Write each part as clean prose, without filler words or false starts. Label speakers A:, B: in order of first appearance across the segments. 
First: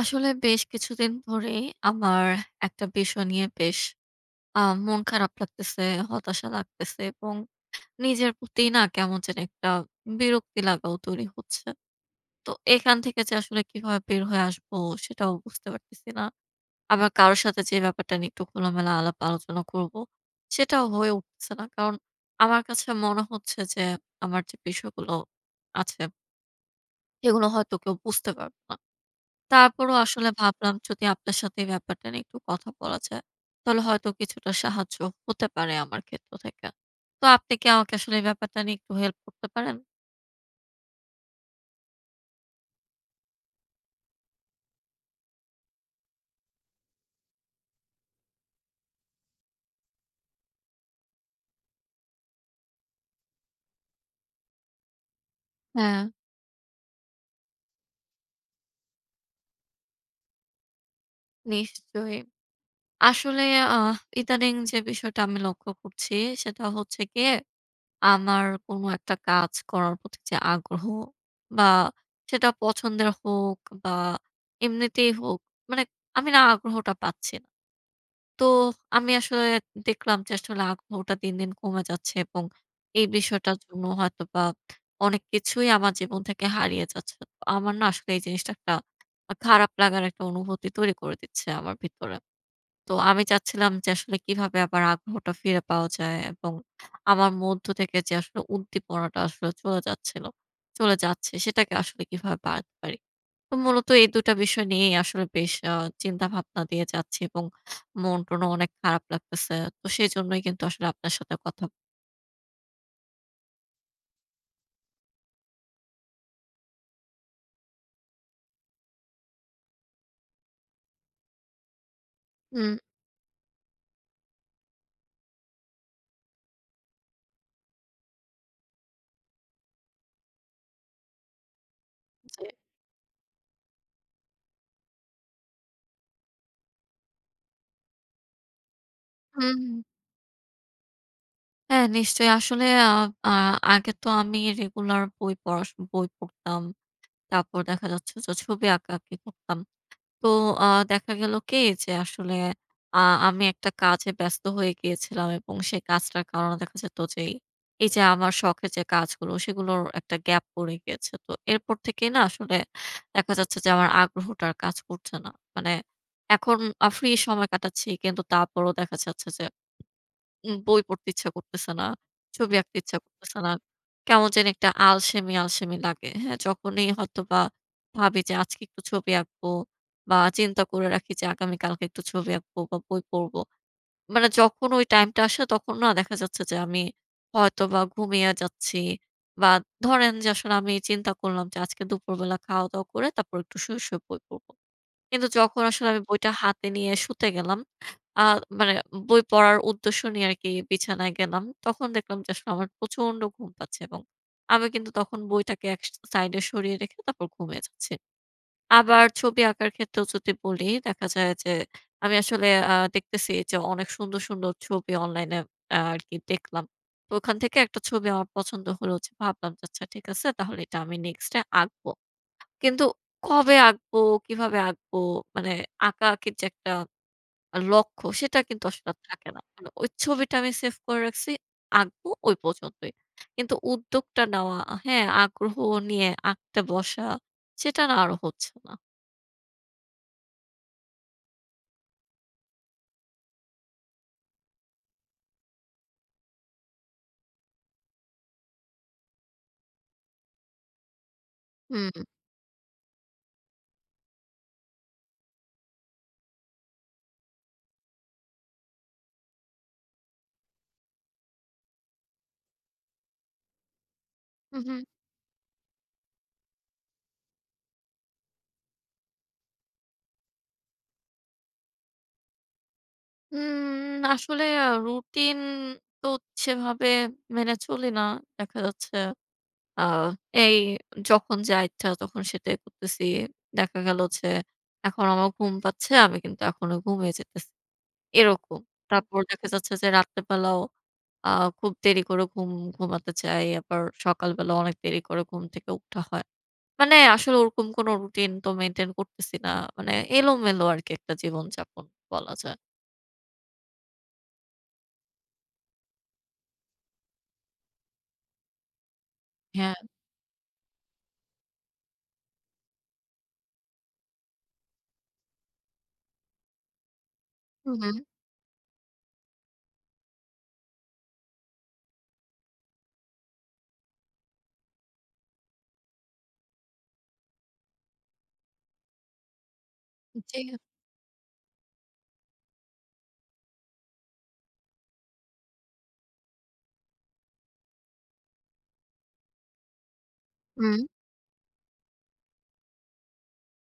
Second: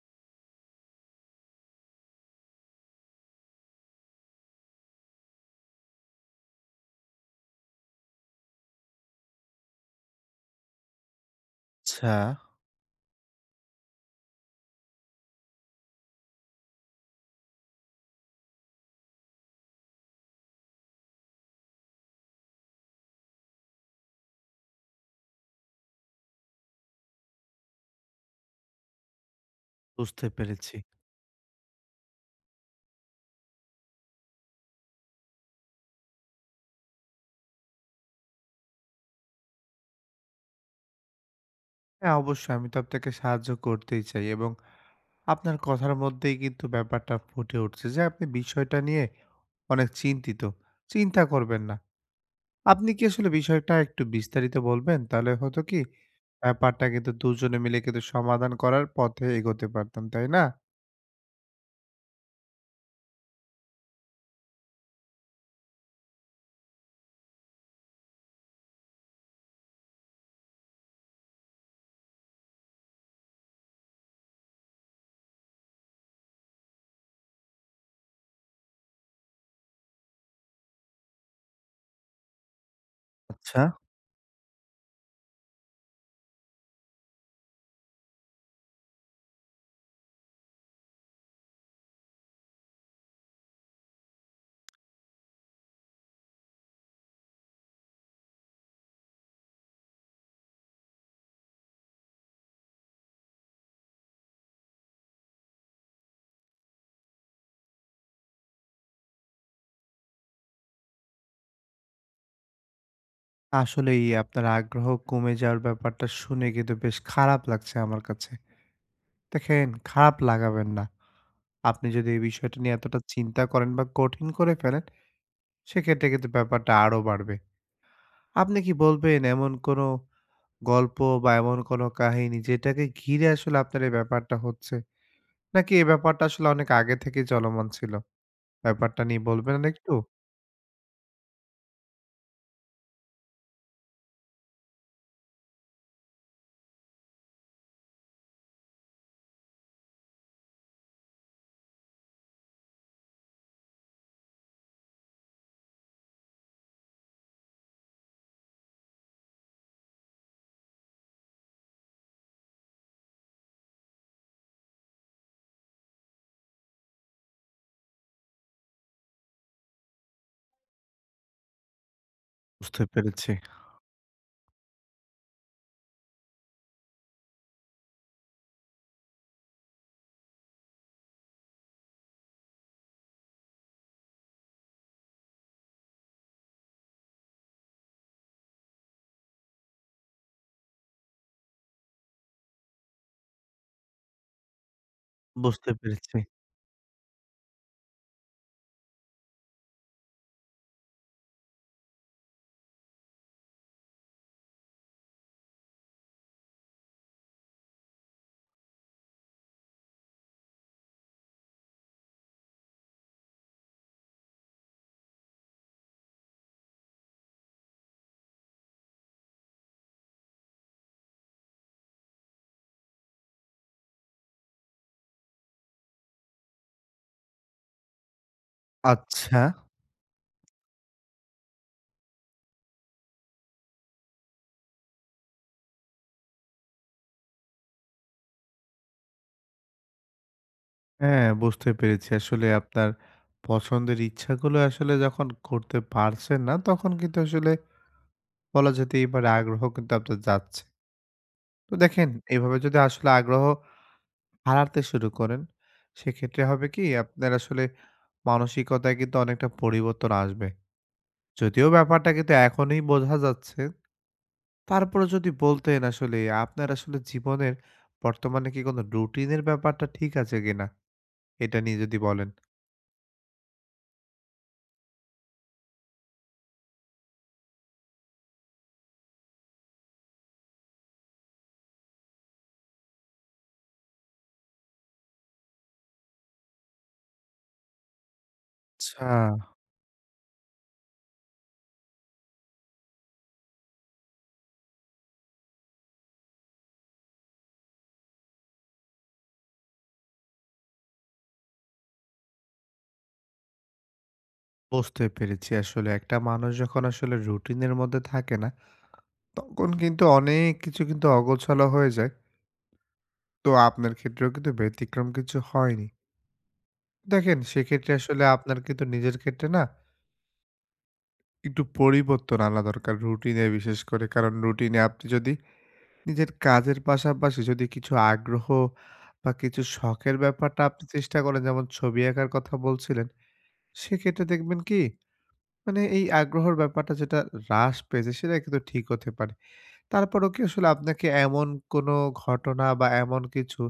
A: আসলে বেশ কিছুদিন ধরেই আমার একটা বিষয় নিয়ে বেশ মন খারাপ লাগতেছে, হতাশা লাগতেছে এবং নিজের প্রতি না কেমন যেন একটা বিরক্তি লাগাও তৈরি হচ্ছে।
B: আচ্ছা,
A: তো এখান থেকে যে আসলে কিভাবে বের হয়ে আসবো সেটাও বুঝতে পারতেছি না। আবার কারো সাথে যে ব্যাপারটা নিয়ে একটু খোলামেলা আলাপ আলোচনা করব, সেটাও হয়ে উঠছে না। কারণ আমার কাছে মনে হচ্ছে যে আমার যে বিষয়গুলো আছে, এগুলো হয়তো কেউ বুঝতে পারবে না। তারপরও
B: বুঝতে
A: আসলে
B: পেরেছি।
A: ভাবলাম যদি আপনার সাথে এই ব্যাপারটা নিয়ে একটু কথা বলা যায়, তাহলে হয়তো কিছুটা সাহায্য হতে পারে আমার ক্ষেত্র থেকে। তো আপনি কি আমাকে আসলে এই ব্যাপারটা নিয়ে একটু হেল্প করতে পারেন?
B: হ্যাঁ, অবশ্যই আমি তো আপনাকে সাহায্য করতেই চাই এবং আপনার কথার মধ্যেই কিন্তু ব্যাপারটা ফুটে উঠছে যে আপনি বিষয়টা নিয়ে অনেক চিন্তিত। চিন্তা করবেন না। আপনি কি আসলে বিষয়টা একটু বিস্তারিত বলবেন? তাহলে হতো কি
A: হ্যাঁ,
B: ব্যাপারটা কিন্তু দুজনে মিলে কিন্তু সমাধান করার পথে এগোতে পারতাম, তাই না?
A: নিশ্চয়ই। আসলে আহ ইদানিং যে বিষয়টা আমি লক্ষ্য করছি সেটা হচ্ছে গিয়ে আমার কোনো একটা কাজ করার প্রতি যে আগ্রহ বা সেটা পছন্দের হোক বা এমনিতেই হোক, মানে আমি না আগ্রহটা পাচ্ছি না। তো আমি আসলে দেখলাম যে আসলে আগ্রহটা দিন, দিন কমে যাচ্ছে এবং এই বিষয়টার
B: আচ্ছা।
A: জন্য হয়তোবা অনেক কিছুই আমার জীবন থেকে হারিয়ে যাচ্ছে। তো আমার না আসলে এই জিনিসটা একটা খারাপ লাগার একটা অনুভূতি তৈরি করে দিচ্ছে আমার ভিতরে। তো আমি চাচ্ছিলাম যে আসলে কিভাবে আবার আগ্রহটা ফিরে পাওয়া যায় এবং আমার মধ্য থেকে যে আসলে উদ্দীপনাটা আসলে চলে যাচ্ছে সেটাকে আসলে কিভাবে বাড়াতে পারি? তো মূলত এই ২ টা বিষয় নিয়েই আসলে বেশ চিন্তা-ভাবনা দিয়ে যাচ্ছি এবং মন-টনও অনেক খারাপ লাগতেছে। তো সেজন্যই কিন্তু আসলে আপনার সাথে কথা।
B: আসলেই আপনার আগ্রহ কমে যাওয়ার ব্যাপারটা শুনে কিন্তু বেশ খারাপ লাগছে আমার কাছে। দেখেন, খারাপ লাগাবেন না। আপনি যদি এই বিষয়টা
A: হুম।
B: নিয়ে এতটা চিন্তা করেন বা কঠিন করে ফেলেন, সেক্ষেত্রে কিন্তু ব্যাপারটা আরো বাড়বে। আপনি কি বলবেন এমন কোনো গল্প বা এমন কোনো কাহিনী
A: যে
B: যেটাকে ঘিরে আসলে আপনার এই ব্যাপারটা হচ্ছে? নাকি এই ব্যাপারটা আসলে অনেক আগে থেকেই চলমান ছিল? ব্যাপারটা নিয়ে বলবেন
A: হুম,
B: আর
A: হুম।
B: একটু?
A: হ্যাঁ, নিশ্চয়ই। আসলে আ আ আগে তো আমি রেগুলার বই পড়তাম। তারপর দেখা যাচ্ছে যে ছবি আঁকাআঁকি করতাম। তো দেখা গেল কি যে আসলে আ আমি একটা কাজে ব্যস্ত হয়ে গিয়েছিলাম এবং সেই কাজটার কারণে দেখা যেত যে এই যে আমার শখের যে কাজগুলো সেগুলোর একটা গ্যাপ পড়ে গিয়েছে। তো এরপর থেকেই না আসলে দেখা যাচ্ছে যে আমার আগ্রহটা আর কাজ করছে না। মানে এখন ফ্রি সময় কাটাচ্ছি কিন্তু তারপরেও দেখা যাচ্ছে যে বই পড়তে ইচ্ছা করতেছে না, ছবি আঁকতে
B: বুঝতে
A: ইচ্ছা
B: পেরেছি,
A: করতেছে না। কেমন জানি একটা আলসেমি, আলসেমি লাগে। হ্যাঁ? যখনই হয়তোবা ভাবি যে আজকে একটু ছবি আঁকবো বা চিন্তা করে রাখি যে আগামীকালকে একটু ছবি আঁকবো বা বই পড়বো। মানে যখন ওই টাইমটা আসে তখন না দেখা যাচ্ছে যে আমি হয়তোবা ঘুমিয়ে যাচ্ছি বা ধরেন যে আসলে আমি চিন্তা করলাম যে আজকে দুপুরবেলা খাওয়া-দাওয়া করে তারপর একটু শুয়ে, শুয়ে বই পড়বো। কিন্তু যখন
B: বুঝতে
A: আসলে আমি
B: পেরেছি।
A: বইটা হাতে নিয়ে শুতে গেলাম, আ মানে বই পড়ার উদ্দেশ্য নিয়ে আরকি বিছানায় গেলাম। তখন দেখলাম যে আসলে আমার প্রচন্ড ঘুম পাচ্ছে এবং আমি কিন্তু তখন বইটাকে এক সাইডে সরিয়ে রেখে তারপর ঘুমিয়ে যাচ্ছি। আবার ছবি আঁকার ক্ষেত্রেও যদি বলি, দেখা যায় যে আমি আসলে দেখতেছি যে অনেক সুন্দর, সুন্দর ছবি অনলাইনে আরকি দেখলাম। তো ওখান থেকে একটা ছবি আমার পছন্দ হলো যে ভাবলাম যে আচ্ছা ঠিক আছে তাহলে এটা আমি নেক্সট এ আঁকবো। কিন্তু কবে আঁকবো, কিভাবে আঁকবো মানে আঁকাআঁকির যে একটা লক্ষ্য সেটা কিন্তু আসলে আর থাকে
B: আচ্ছা,
A: না। মানে ওই ছবিটা আমি সেভ করে রাখছি, আঁকবো ওই পর্যন্তই। কিন্তু উদ্যোগটা নেওয়া, হ্যাঁ, আগ্রহ নিয়ে আঁকতে বসা সেটা না আর হচ্ছে না।
B: হ্যাঁ বুঝতে পেরেছি। আসলে আপনার পছন্দের ইচ্ছাগুলো আসলে যখন করতে পারছেন না, তখন কিন্তু আসলে বলা যেতেই পারে আগ্রহ কিন্তু আপনার যাচ্ছে। তো
A: হুম,
B: দেখেন এভাবে যদি আসলে আগ্রহ হারাতে শুরু করেন, সেক্ষেত্রে হবে কি আপনার আসলে মানসিকতায় কিন্তু অনেকটা পরিবর্তন আসবে। যদিও ব্যাপারটা কিন্তু এখনই বোঝা যাচ্ছে।
A: হুম, হুম।
B: তারপরেও যদি বলতেন আসলে আপনার আসলে জীবনের বর্তমানে কি কোনো রুটিনের ব্যাপারটা ঠিক আছে কিনা? এটা নিয়ে যদি বলেন।
A: আসলে রুটিন তো সেভাবে মেনে চলি না। দেখা যাচ্ছে আ এই যখন যা ইচ্ছা তখন সেটাই করতেছি। দেখা গেল যে এখন আমার ঘুম পাচ্ছে, আমি কিন্তু এখনো ঘুমিয়ে যেতেছি। এরকম।
B: আচ্ছা।
A: তারপর দেখা যাচ্ছে যে রাত্রে বেলাও আ খুব দেরি করে ঘুমাতে চাই। আবার সকালবেলা অনেক দেরি করে ঘুম থেকে উঠা হয়। মানে আসলে ওরকম কোনো রুটিন তো মেইনটেইন করতেছি না। মানে এলোমেলো আরকি একটা জীবনযাপন বলা যায়।
B: বুঝতে পেরেছি আসলে একটা মানুষ যখন আসলে রুটিনের মধ্যে থাকে না, তখন
A: হ্যাঁ।
B: কিন্তু অনেক কিছু কিন্তু অগোছালো হয়ে যায়। তো আপনার ক্ষেত্রেও কিন্তু ব্যতিক্রম কিছু হয়নি। দেখেন,
A: হু, হু।
B: সেক্ষেত্রে আসলে আপনার কিন্তু নিজের ক্ষেত্রে না একটু পরিবর্তন আনা দরকার রুটিনে বিশেষ করে। কারণ রুটিনে আপনি যদি নিজের কাজের পাশাপাশি যদি কিছু আগ্রহ বা কিছু শখের
A: জি।
B: ব্যাপারটা আপনি চেষ্টা করেন যেমন ছবি আঁকার কথা বলছিলেন, সেক্ষেত্রে দেখবেন কি মানে এই আগ্রহের ব্যাপারটা যেটা হ্রাস পেয়েছে সেটা কিন্তু ঠিক হতে পারে। তারপরেও কি আসলে
A: হুম।
B: আপনাকে এমন কোনো ঘটনা বা এমন কিছু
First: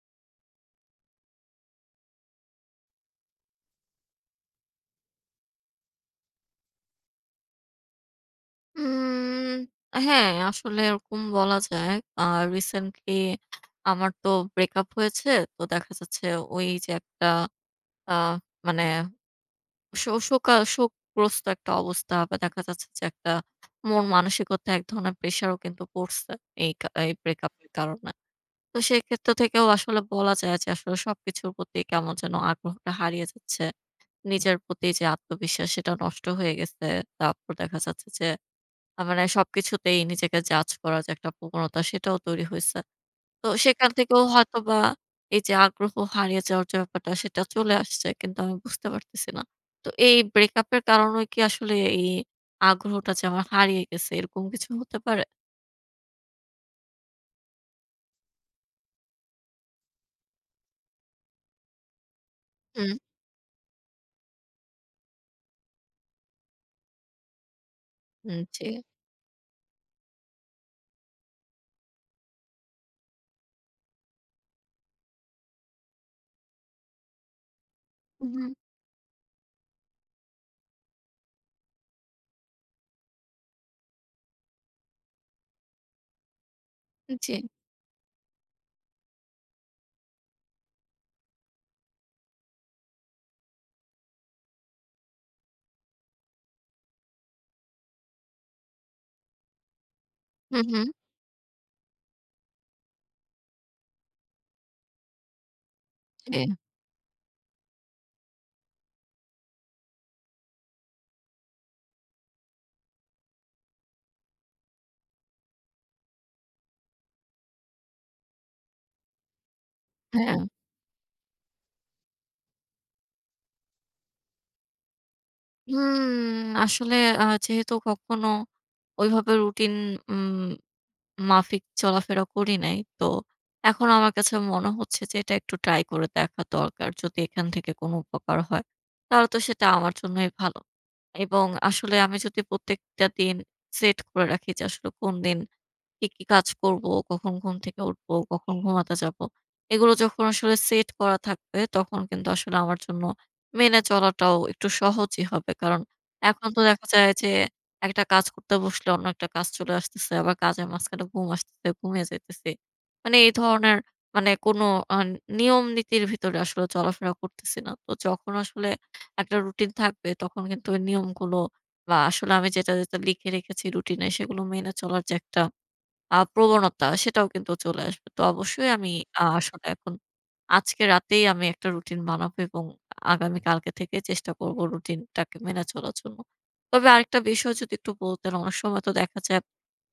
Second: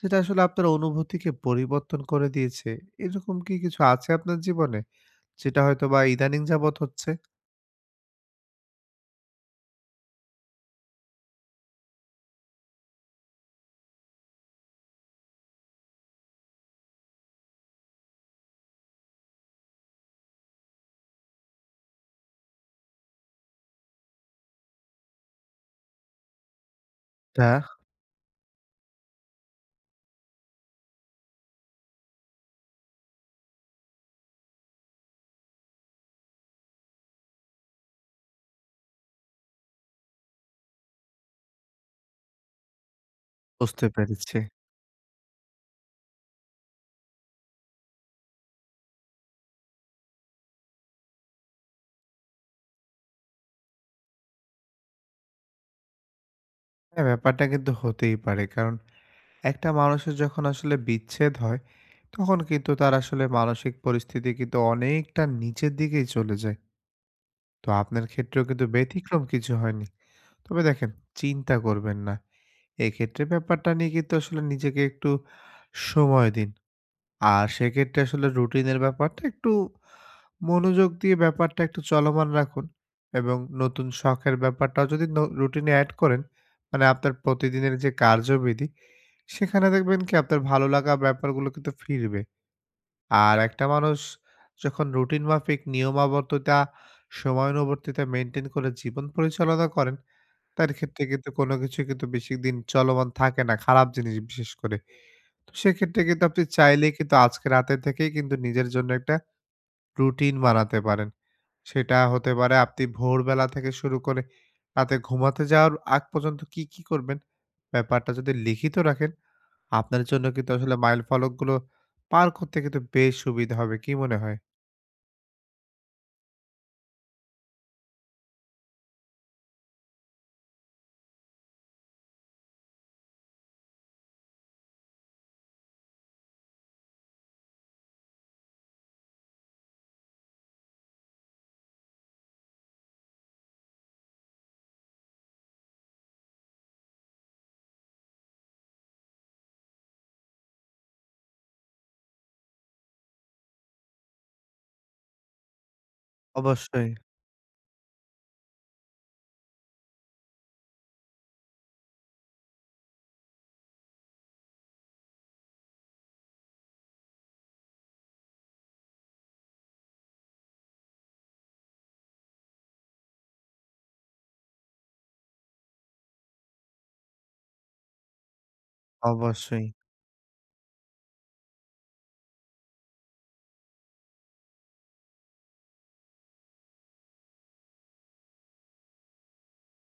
B: যেটা আসলে আপনার অনুভূতিকে পরিবর্তন করে দিয়েছে, এরকম কি কিছু আছে আপনার জীবনে? যেটা হয়তোবা ইদানিং যাবৎ হচ্ছে।
A: উম হ্যাঁ, আসলে এরকম বলা যায়। আ রিসেন্টলি আমার তো ব্রেকআপ হয়েছে। তো দেখা যাচ্ছে ওই যে একটা আ মানে শো শোকা শোকগ্রস্ত একটা অবস্থা বা দেখা যাচ্ছে যে একটা মন মানসিকতা এক ধরনের প্রেশারও কিন্তু পড়ছে এই
B: তা
A: ব্রেকআপের কারণে। তো সেক্ষেত্র থেকেও আসলে বলা যায় যে আসলে সবকিছুর প্রতি কেমন যেন আগ্রহটা হারিয়ে যাচ্ছে। নিজের প্রতি যে আত্মবিশ্বাস সেটা নষ্ট হয়ে গেছে। তারপর দেখা যাচ্ছে যে মানে সবকিছুতেই নিজেকে জাজ করার যে একটা প্রবণতা সেটাও তৈরি হইছে। তো
B: বুঝতে
A: সেখান থেকেও
B: পেরেছি।
A: হয়তোবা এই যে আগ্রহ হারিয়ে যাওয়ার যে ব্যাপারটা সেটা চলে আসছে কিন্তু আমি বুঝতে পারতেছি না। তো এই ব্রেকআপের কারণেও কি আসলে এই আগ্রহটা যে আমার হারিয়ে গেছে এরকম কিছু হতে পারে?
B: হ্যাঁ, ব্যাপারটা কিন্তু হতেই পারে। কারণ একটা মানুষের যখন আসলে বিচ্ছেদ হয়, তখন কিন্তু তার
A: হুম।
B: আসলে মানসিক পরিস্থিতি কিন্তু অনেকটা নিচের দিকেই চলে যায়। তো আপনার
A: হুম,
B: ক্ষেত্রেও কিন্তু
A: জি।
B: ব্যতিক্রম কিছু হয়নি। তবে দেখেন চিন্তা করবেন না। এক্ষেত্রে ব্যাপারটা নিয়ে কিন্তু আসলে নিজেকে একটু সময় দিন। আর সেক্ষেত্রে আসলে
A: হুম,
B: রুটিনের ব্যাপারটা একটু মনোযোগ দিয়ে ব্যাপারটা একটু চলমান রাখুন এবং নতুন শখের ব্যাপারটাও যদি রুটিনে অ্যাড করেন মানে আপনার
A: জি।
B: প্রতিদিনের যে কার্যবিধি সেখানে দেখবেন কি আপনার ভালো লাগা ব্যাপারগুলো কিন্তু ফিরবে আর একটা মানুষ যখন রুটিন মাফিক নিয়মাবর্ততা সময়ানুবর্তিতা মেনটেন করে জীবন পরিচালনা করেন
A: হুম,
B: তার
A: হুম।
B: ক্ষেত্রে কিন্তু কোনো কিছু কিন্তু বেশি দিন চলমান থাকে না খারাপ জিনিস বিশেষ করে সেক্ষেত্রে কিন্তু আপনি
A: জি,
B: চাইলেই কিন্তু আজকে রাতে থেকেই কিন্তু নিজের জন্য একটা রুটিন বানাতে পারেন। সেটা হতে পারে আপনি ভোরবেলা থেকে শুরু করে রাতে ঘুমাতে যাওয়ার আগ পর্যন্ত কি, কি করবেন? ব্যাপারটা যদি লিখিত রাখেন, আপনার জন্য
A: হ্যাঁ। হুম।
B: কিন্তু আসলে মাইল ফলকগুলো পার করতে কিন্তু বেশ সুবিধা হবে। কি মনে হয়?
A: হুম, আসলে যেহেতু কখনো ওইভাবে রুটিন উম মাফিক চলাফেরা করি নাই। তো এখন আমার কাছে মনে হচ্ছে যে এটা একটু ট্রাই করে দেখা দরকার। যদি এখান থেকে কোনো উপকার হয়, তাহলে তো সেটা আমার জন্যই ভালো। এবং আসলে আমি যদি প্রত্যেকটা দিন সেট করে রাখি যে আসলে কোন দিন কি, কি কাজ করব, কখন ঘুম থেকে উঠবো, কখন ঘুমাতে যাব। এগুলো যখন আসলে সেট করা থাকবে তখন কিন্তু আসলে আমার জন্য মেনে চলাটাও একটু সহজই হবে। কারণ এখন তো দেখা
B: অবশ্যই,
A: যায় যে একটা কাজ করতে বসলে অন্য একটা কাজ চলে আসতেছে। আবার কাজের মাঝখানে ঘুম আসতেছে, ঘুমিয়ে যাইতেছি। মানে এই ধরনের মানে কোনো আ নিয়ম নীতির ভিতরে আসলে চলাফেরা করতেছি না। তো যখন আসলে একটা রুটিন থাকবে তখন কিন্তু ওই নিয়মগুলো বা আসলে আমি যেটা, যেটা লিখে রেখেছি রুটিনে সেগুলো মেনে চলার যে একটা প্রবণতা সেটাও কিন্তু চলে আসবে। তো অবশ্যই আমি
B: অবশ্যই।
A: আসলে এখন আজকে রাতেই আমি একটা রুটিন বানাবো এবং আগামীকালকে থেকে চেষ্টা করব রুটিনটাকে মেনে চলার জন্য। তবে আরেকটা বিষয় যদি একটু বলতেন, অনেক সময় তো দেখা যায়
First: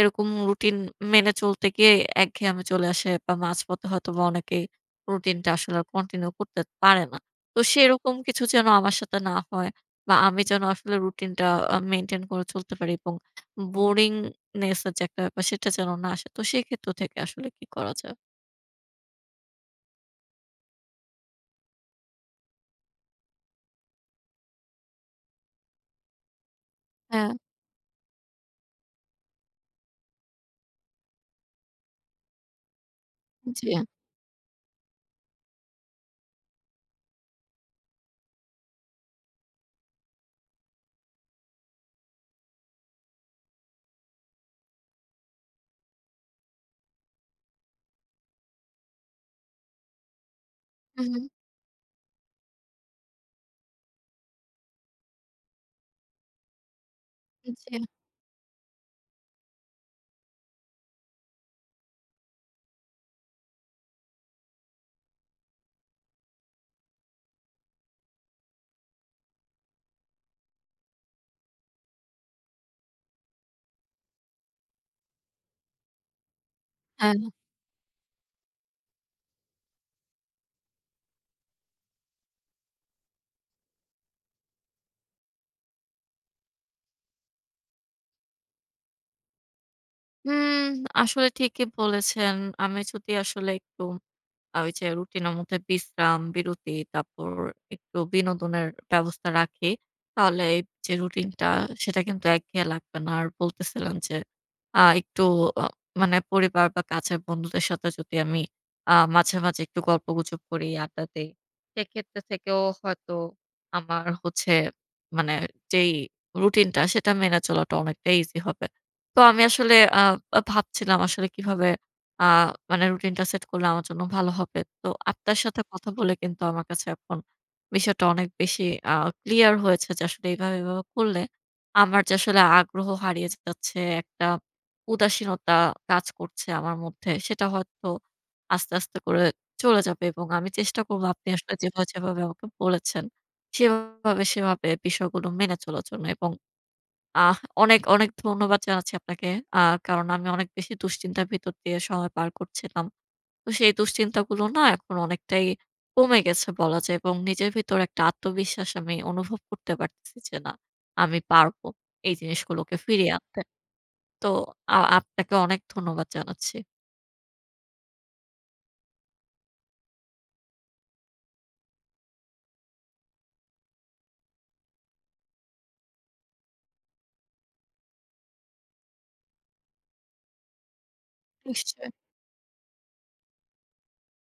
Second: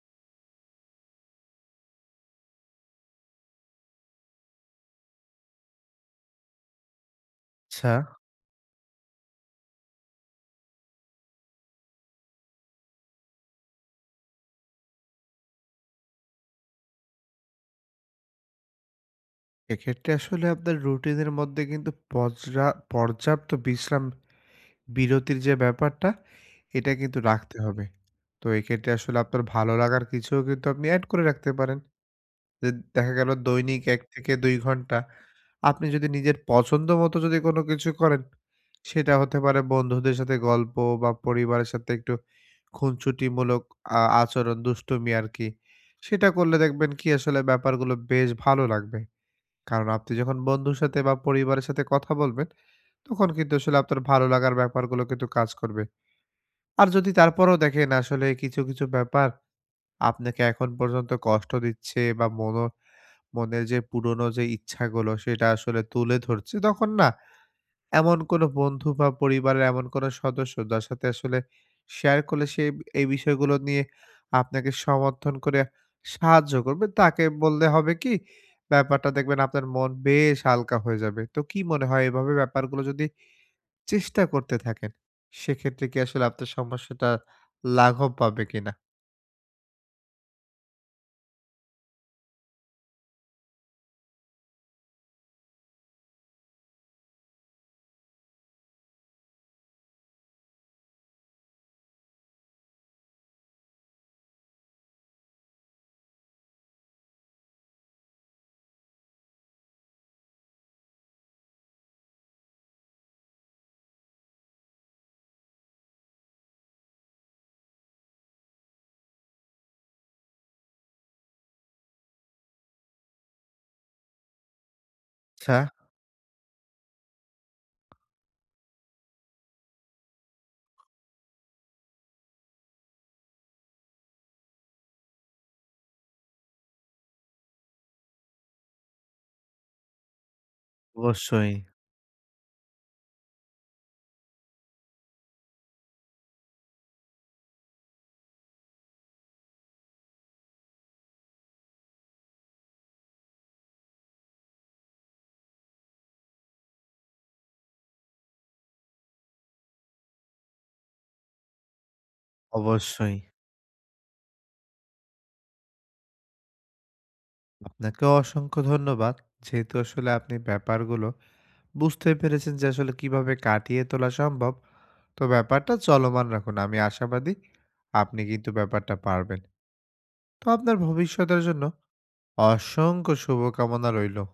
A: এরকম রুটিন মেনে চলতে গিয়ে একঘেয়েমি চলে আসে বা মাঝপথে হয়তোবা অনেকেই রুটিনটা আসলে আর কন্টিনিউ করতে পারে না। তো
B: আচ্ছা।
A: সেরকম কিছু যেন আমার সাথে না হয় বা আমি যেন আসলে রুটিনটা মেইনটেইন করে চলতে পারি এবং বোরিং নেগেসের যে একটা ব্যাপার সেটা যেন না আসে। তো সেক্ষেত্র থেকে আসলে কি করা যায়?
B: এক্ষেত্রে আসলে আপনার রুটিনের মধ্যে কিন্তু পর্যাপ্ত বিশ্রাম বিরতির যে ব্যাপারটা, এটা কিন্তু
A: হ্যাঁ,
B: রাখতে হবে। তো এক্ষেত্রে আসলে আপনার ভালো লাগার কিছুও কিন্তু আপনি এড করে রাখতে পারেন। যে দেখা গেল
A: জি।
B: দৈনিক ১ থেকে ২ ঘন্টা আপনি যদি নিজের পছন্দ মতো যদি কোনো কিছু করেন, সেটা হতে পারে বন্ধুদের সাথে গল্প বা পরিবারের সাথে একটু খুনসুটিমূলক আচরণ, দুষ্টুমি আরকি। সেটা করলে দেখবেন কি আসলে ব্যাপারগুলো বেশ ভালো লাগবে। কারণ আপনি যখন বন্ধুর সাথে
A: হুম,
B: বা
A: হুম।
B: পরিবারের সাথে কথা বলবেন, তখন কিন্তু আসলে আপনার ভালো লাগার ব্যাপারগুলো কিন্তু কাজ করবে। আর যদি তারপরেও
A: জি,
B: দেখেন আসলে কিছু, কিছু ব্যাপার আপনাকে এখন পর্যন্ত কষ্ট দিচ্ছে বা মনের যে পুরনো যে ইচ্ছাগুলো সেটা আসলে তুলে ধরছে, তখন না এমন কোনো বন্ধু বা পরিবারের এমন কোনো সদস্য যার সাথে আসলে শেয়ার করলে সে এই বিষয়গুলো নিয়ে আপনাকে সমর্থন করে সাহায্য করবে।
A: হ্যাঁ।
B: তাকে বললে হবে কি, ব্যাপারটা দেখবেন আপনার মন বেশ হালকা হয়ে যাবে। তো কি মনে হয় এভাবে ব্যাপারগুলো যদি চেষ্টা করতে থাকেন। সেক্ষেত্রে কি আসলে আপনার সমস্যাটা লাঘব পাবে কিনা?
A: হুম, আসলে ঠিকই বলেছেন। আমি যদি আসলে একটু ওই যে রুটিনের মধ্যে বিশ্রাম, বিরতি, তারপর একটু বিনোদনের ব্যবস্থা রাখি। তাহলে এই যে রুটিনটা সেটা কিন্তু একঘেয়ে লাগবে না। আর বলতেছিলাম যে একটু আ মানে পরিবার বা কাছের বন্ধুদের সাথে যদি আমি মাঝে, মাঝে একটু গল্পগুজব করি, আড্ডা দেই, সেক্ষেত্রে থেকেও হয়তো আমার হচ্ছে মানে যেই রুটিনটা সেটা মেনে চলাটা অনেকটা ইজি হবে। তো আমি আসলে আ আ ভাবছিলাম আসলে কিভাবে আ মানে রুটিনটা সেট করলে আমার জন্য ভালো হবে। তো আপনার
B: আচ্ছা
A: সাথে কথা বলে কিন্তু আমার কাছে এখন বিষয়টা অনেক বেশি আ ক্লিয়ার হয়েছে যে আসলে এভাবে, এভাবে করলে আমার যে আসলে আগ্রহ হারিয়ে যাচ্ছে, একটা উদাসীনতা কাজ করছে আমার মধ্যে সেটা হয়তো আস্তে, আস্তে করে চলে যাবে এবং আমি চেষ্টা করব আপনি
B: অবশ্যই,
A: আসলে যেভাবে, যেভাবে আমাকে বলেছেন সেভাবে, সেভাবে বিষয়গুলো মেনে চলার জন্য এবং আহ অনেক, অনেক ধন্যবাদ জানাচ্ছি আপনাকে। আ কারণ আমি অনেক বেশি দুশ্চিন্তার ভিতর দিয়ে সময় পার করছিলাম। তো সেই দুশ্চিন্তাগুলো না এখন অনেকটাই কমে গেছে বলা যায় এবং নিজের ভিতর একটা আত্মবিশ্বাস আমি অনুভব করতে পারতেছি যে না, আমি পারবো এই জিনিসগুলোকে ফিরিয়ে
B: অবশ্যই।
A: আনতে। তো আপনাকে অনেক ধন্যবাদ জানাচ্ছি।
B: আপনাকেও অসংখ্য ধন্যবাদ। যেহেতু আসলে আপনি ব্যাপারগুলো বুঝতে পেরেছেন যে আসলে কিভাবে কাটিয়ে তোলা সম্ভব। তো ব্যাপারটা চলমান রাখুন। আমি আশাবাদী আপনি কিন্তু ব্যাপারটা পারবেন। তো আপনার ভবিষ্যতের জন্য
A: নিশ্চয়ই।
B: অসংখ্য শুভকামনা রইলো।